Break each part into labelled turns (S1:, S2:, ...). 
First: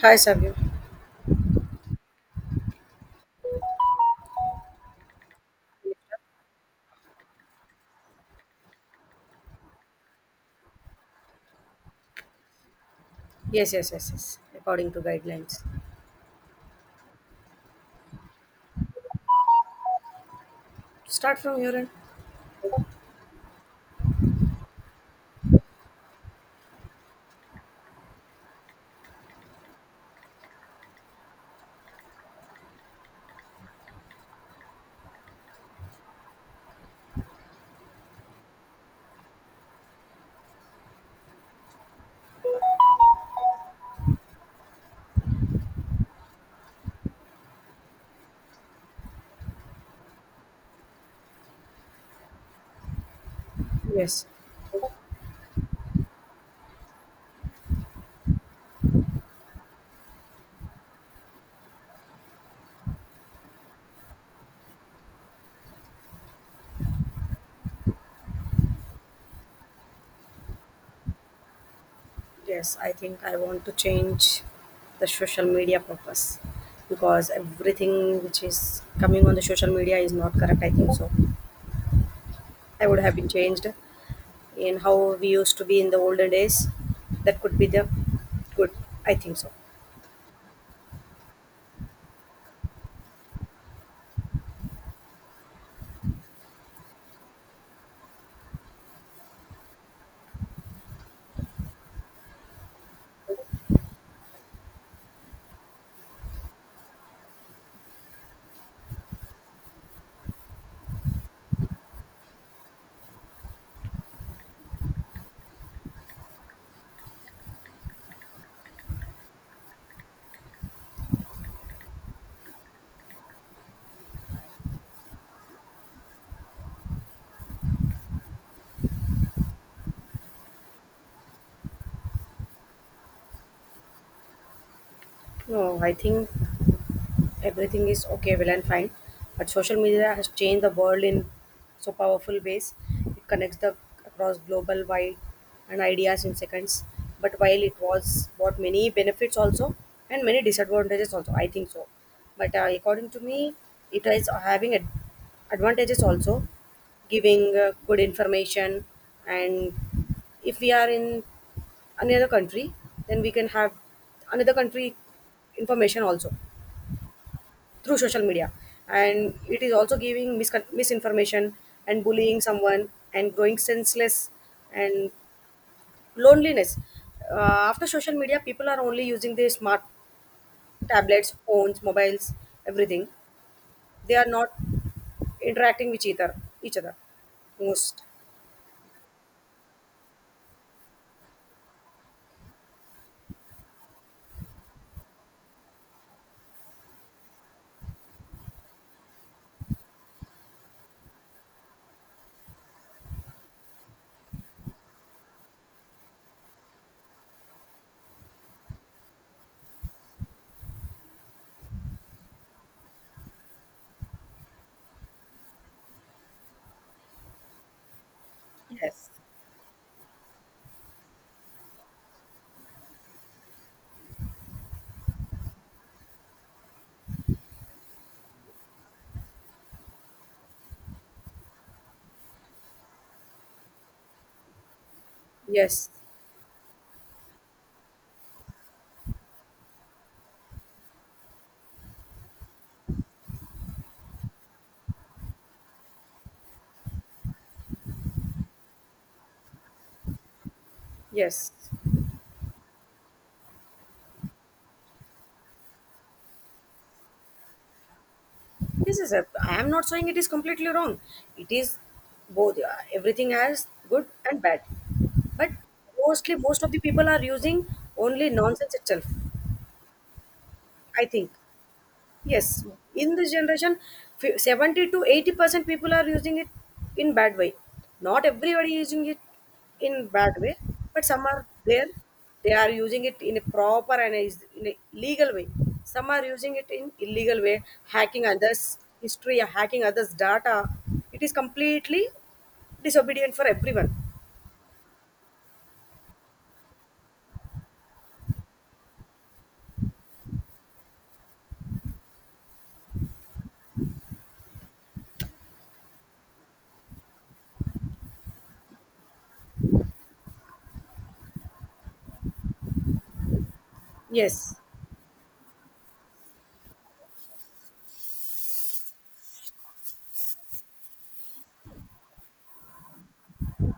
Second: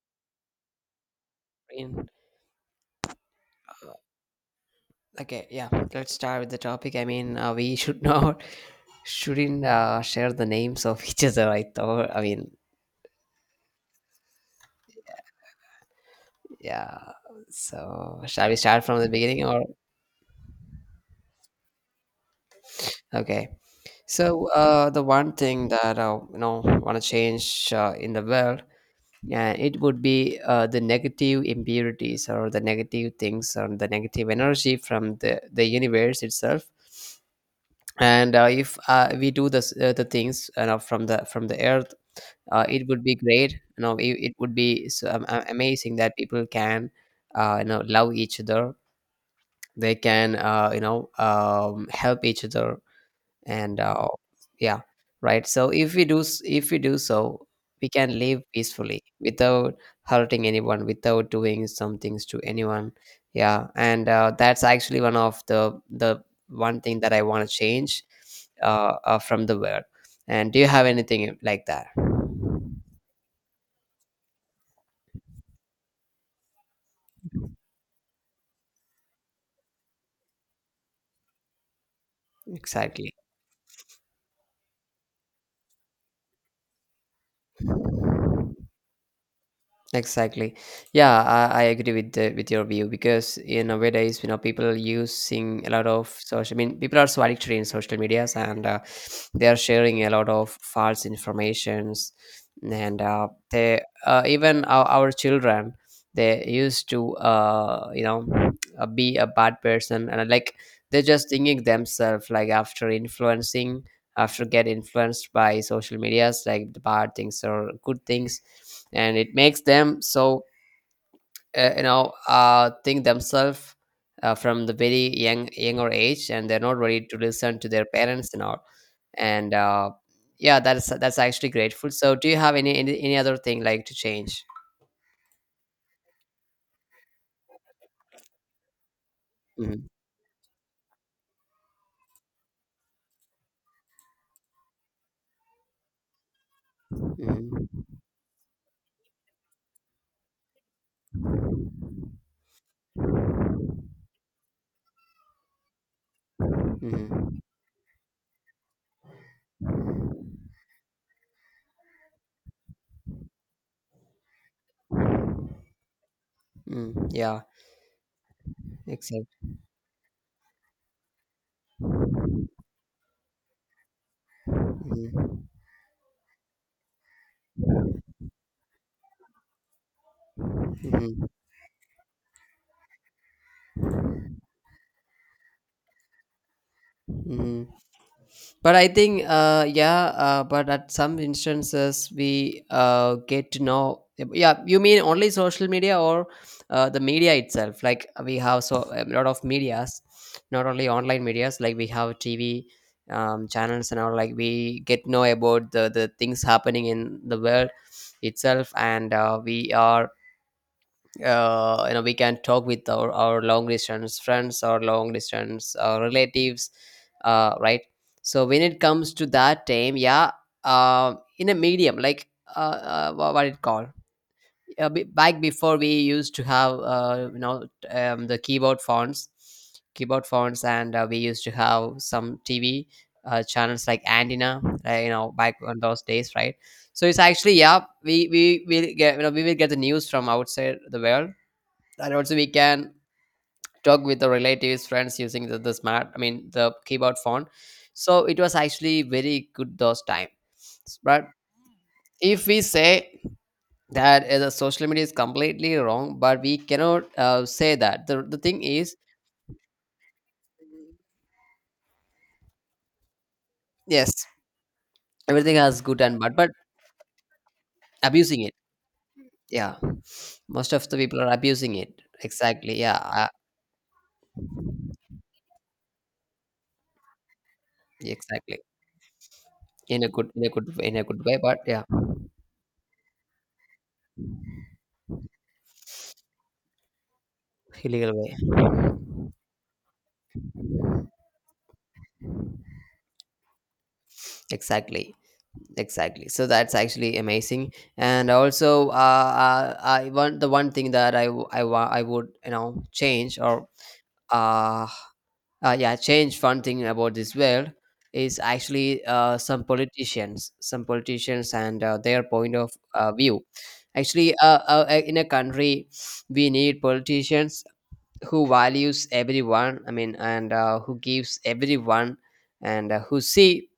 S1: Hi, Sabir.
S2: Mean, okay, yeah. Let's start with the topic. I mean, we should not shouldn't share the names of each other. I thought. I mean,
S1: Yes, yes, yes, yes. According to guidelines.
S2: yeah. So shall we start from the beginning or
S1: Start from your end.
S2: okay? So the one thing that I want to change in the world, yeah, it would be the negative impurities or the negative things or the negative energy from the universe itself. And if we do this, the things from the earth it would be great it would be so amazing that people can love each other. They can help each other, and
S1: Yes,
S2: yeah. Right, so if we do so we can live peacefully without hurting anyone, without doing some things to anyone, yeah, and that's actually one of the one thing that I want to change from the world. And do you have anything like that?
S1: yes. I think I want to change the social media purpose because everything which is coming on the social media is not correct. I think so. I would
S2: Exactly.
S1: have been changed in how we used to be in the olden days. That could be the good. I think so.
S2: Exactly. Yeah, I agree with with your view because nowadays people using a lot of social. I mean, people are so addicted in social medias, and they are sharing a lot of false informations, and they even our children, they used to be a bad person, and like they're just thinking themselves like after influencing after get influenced by social medias, like the bad things or good things, and it makes them so think themselves from the very younger age, and they're not ready to listen to their parents and all, and yeah. That's actually grateful. So do you have any other thing like to change?
S1: No, I think everything is okay, well and fine. But social
S2: Mhm.
S1: media has changed the world in so powerful ways. It connects the across global wide and ideas in seconds. But while it
S2: Mhm.
S1: was brought many benefits also and many disadvantages also, I think so. But according to me, it is having advantages also,
S2: Mhm.
S1: giving good information, and if we are in another country, then we can have another country information also
S2: Mm, yeah.
S1: through social media. And
S2: Exactly.
S1: it is also giving misinformation and bullying someone and growing senseless and
S2: Mm-hmm.
S1: loneliness. After social media, people are only using their smart
S2: Mm-hmm.
S1: tablets, phones, mobiles, everything. They are not interacting with each other
S2: Mhm.
S1: most.
S2: But I think, yeah, but at some instances we get to know. Yeah, you mean only social media or the media itself? Like we have so a lot of medias, not only online medias. Like we have TV channels and all. Like we get to know about the things happening in the world itself, and we are we can talk with our long distance friends or long distance relatives, right? So when it
S1: Yes.
S2: comes to that time, yeah, in a medium like what it called, back before we used to have the keyboard fonts, keyboard fonts and we used to have some tv channels like antenna, back on
S1: Yes,
S2: those days, right? So it's actually, yeah, we will get we will get the news from outside the world, and also we can talk with the relatives, friends, using the smart, I mean the keyboard phone. So it was actually very good those time. But
S1: yes.
S2: if we say that the social media is completely wrong, but we cannot say that the thing is,
S1: This is a. I am not saying it is completely wrong. It is both. Everything has good
S2: yes,
S1: and bad. But
S2: everything has good and
S1: mostly
S2: bad but
S1: most of the people are using only
S2: abusing it,
S1: nonsense itself.
S2: yeah, most of the
S1: I
S2: people
S1: think,
S2: are abusing it,
S1: yes,
S2: exactly, yeah,
S1: in this generation, 70 to 80% people are using it in bad way. Not
S2: exactly,
S1: everybody is using it in
S2: in a good,
S1: bad way,
S2: in a
S1: but
S2: good
S1: some
S2: way,
S1: are
S2: but yeah,
S1: there. They are using it in a proper and in a legal way. Some are using it in illegal way,
S2: illegal
S1: hacking
S2: way,
S1: others history, hacking others data. It is completely disobedient for everyone.
S2: exactly. Exactly, so that's actually amazing. And also I want the one thing that I w- I wa- I would change or uh, yeah change one thing about this world is actually, some politicians, some politicians and their point of view. Actually,
S1: Yes,
S2: in a country we need politicians who values everyone, I mean, and who gives everyone, and who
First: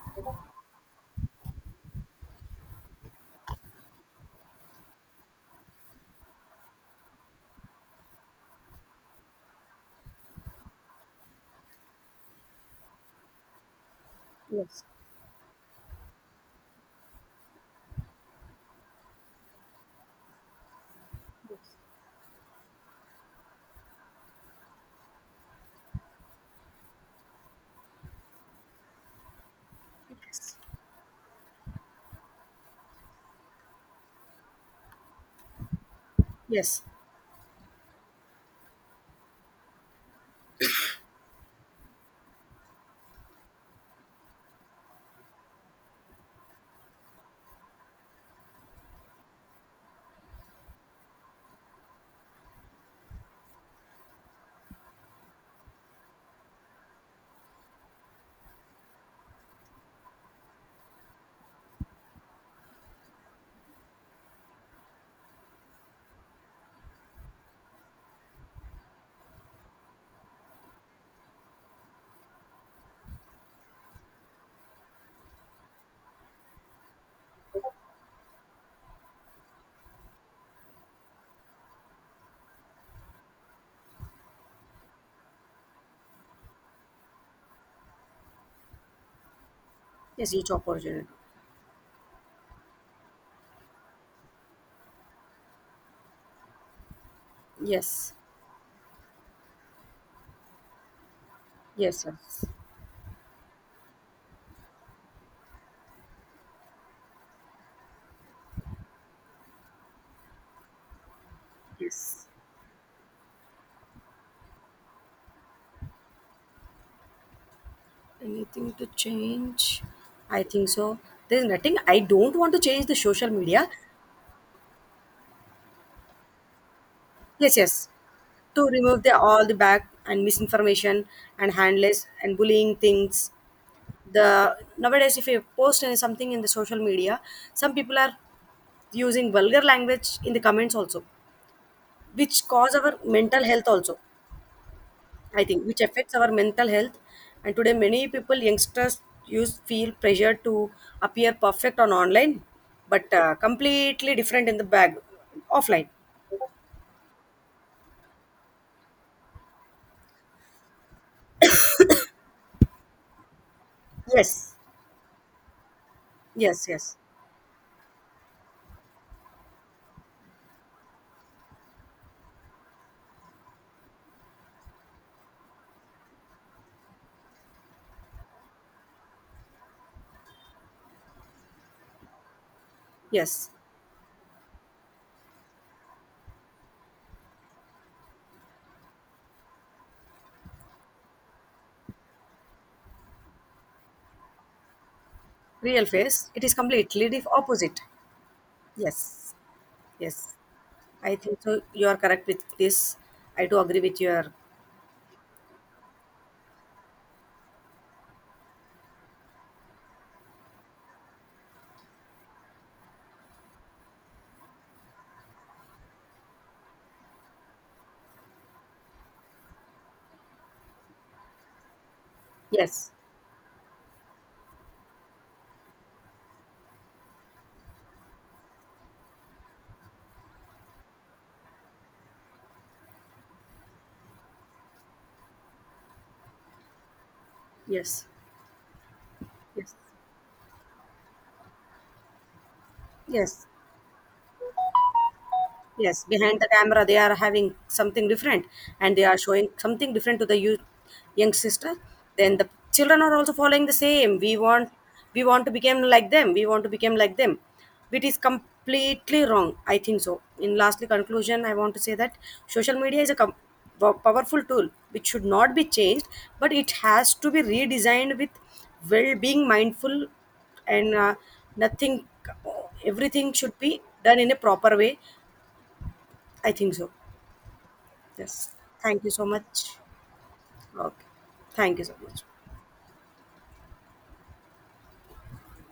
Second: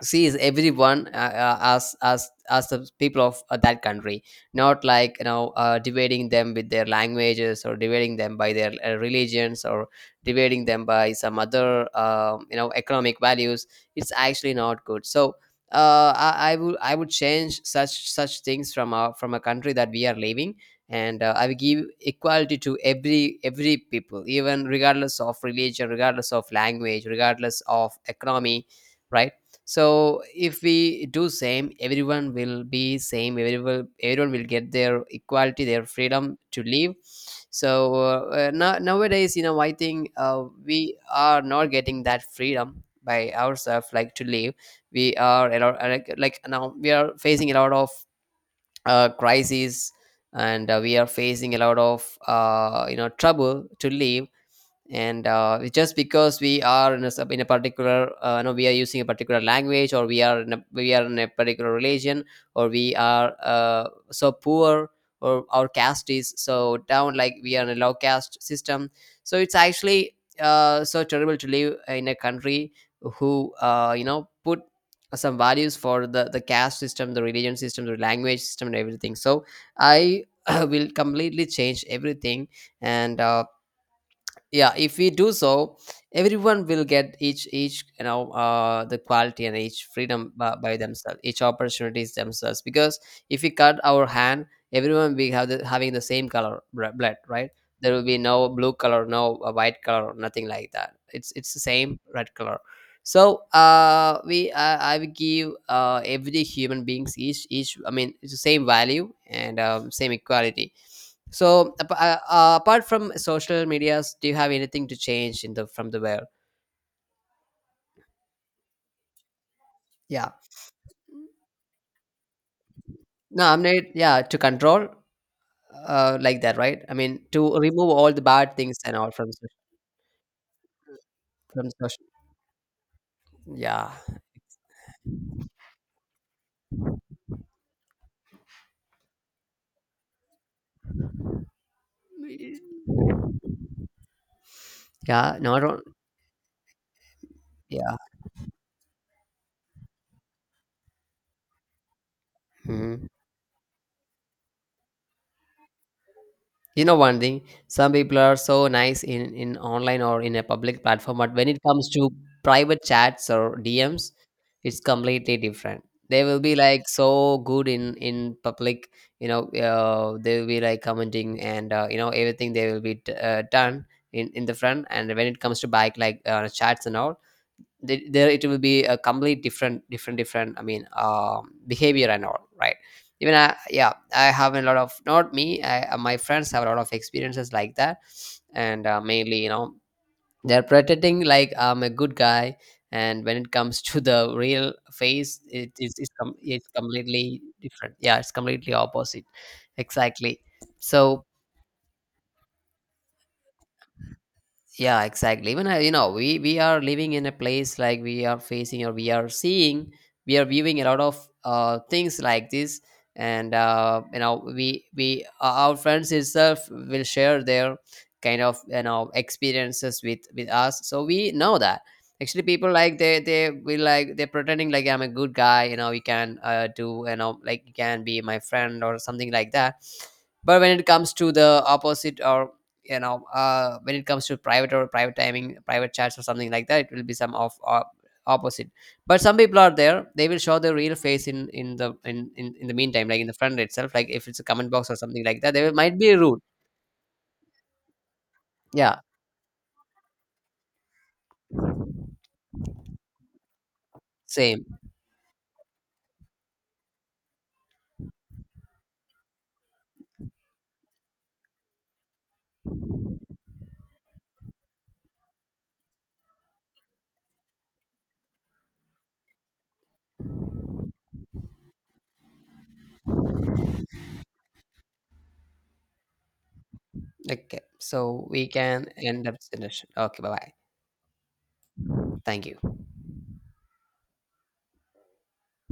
S2: sees everyone as as the people of that country, not like dividing them with their languages or dividing them by their religions, or dividing them by some other economic values. It's actually
S1: yes,
S2: not good. So I would, I would change such things from our, from a country that we are living, and I will give equality to every people, even regardless of religion, regardless of language, regardless of economy, right? So
S1: yes.
S2: if we do same, everyone will be same, everyone, everyone will get their equality, their freedom to
S1: Yes.
S2: live. So nowadays I think we are not getting that freedom by ourselves like to live. We are like now we are facing a lot of crises, and we are facing a lot of trouble to live, and it's just because we are in in a particular no, we are using a particular language, or we are in we are in a particular religion, or we are so poor, or our caste is so down, like we are in a low caste system. So it's actually so terrible to live in a country who put some values for the caste system, the religion system, the language system, and everything. So I will completely change everything, and yeah, if we do so, everyone will get each the quality and each freedom
S1: Yes, each
S2: by
S1: opportunity.
S2: themselves, each opportunities themselves, because if we cut our hand, everyone will have having the same color blood, right? There will
S1: Yes.
S2: be no blue color, no white color, nothing like that. It's the same
S1: Yes,
S2: red
S1: yes.
S2: color. So we I will give every human beings each, I mean, it's the same value and same equality. So
S1: Yes.
S2: apart from social medias, do you have anything to change in the from the where?
S1: Anything to change?
S2: Yeah.
S1: I think so. There's nothing. I don't want to change the social
S2: No, I'm
S1: media.
S2: not. Yeah, to control, like that, right? I mean, to
S1: Yes, yes.
S2: remove all the bad
S1: To
S2: things and
S1: remove
S2: all
S1: the all the bad and misinformation and
S2: from
S1: handless
S2: social.
S1: and bullying things.
S2: Yeah.
S1: The nowadays, if you post something in the social media, some people are using vulgar language in the comments also, which cause our mental health also.
S2: Yeah.
S1: I
S2: No, I
S1: think, which
S2: don't.
S1: affects our mental health. And today,
S2: Yeah.
S1: many people, youngsters, use feel pressure to appear perfect on online,
S2: Mhm.
S1: but completely different in the bag offline.
S2: You know one thing, some people are so nice in online or in a public platform, but when it comes to private chats or DMs,
S1: Yes,
S2: it's completely different. They will be
S1: yes,
S2: like
S1: yes,
S2: so good in public, you know. They will be like commenting and everything they will be done in the front, and when it comes to bike, like chats and all, there it will be a complete different different, I mean, behavior and all, right? Even
S1: yes.
S2: I have a lot of, not me, my friends have a lot of experiences like that, and mainly, you know, they're pretending like I'm a good guy, and when it comes to the real face, it
S1: Real
S2: is,
S1: face, it is
S2: it's
S1: completely the
S2: completely
S1: opposite.
S2: different. Yeah, it's completely opposite,
S1: Yes, yes.
S2: exactly,
S1: I
S2: so
S1: think so. You are correct with this. I do agree with your.
S2: yeah, exactly. Even I, you know, we are living in a place like we are facing or we are seeing, we are viewing a lot of things like this, and we our friends itself will share their kind of, you know, experiences with us, so we know that actually people
S1: Yes,
S2: like they will, like they're pretending like I'm a good guy. You know, you can do, you know, like, you can be my friend or something like that, but when it comes to the opposite, or when it comes to private or private timing, private chats or something like that, it will be some of
S1: yes,
S2: opposite. But some people are
S1: yes,
S2: there, they will show their real face in the in the meantime, like in the
S1: yes.
S2: front itself, like if it's a comment box or something like that, they will, might
S1: Yes,
S2: be
S1: behind
S2: rude.
S1: the camera they are having something different, and
S2: Yeah,
S1: they are showing something different to the youth, young sister. Then the children are also following the same. we
S2: same,
S1: want we want to become like them. We want to become like them. It is completely wrong, I think so. In lastly conclusion, I want to say that social media is a powerful tool which should not be changed, but it has to be redesigned with well being mindful. And nothing, everything should be done in a proper way. I think so.
S2: okay, so we
S1: Yes.
S2: can
S1: Thank you so
S2: end up this
S1: much.
S2: discussion. Okay, bye bye.
S1: Okay. Thank you so much.
S2: Thank you.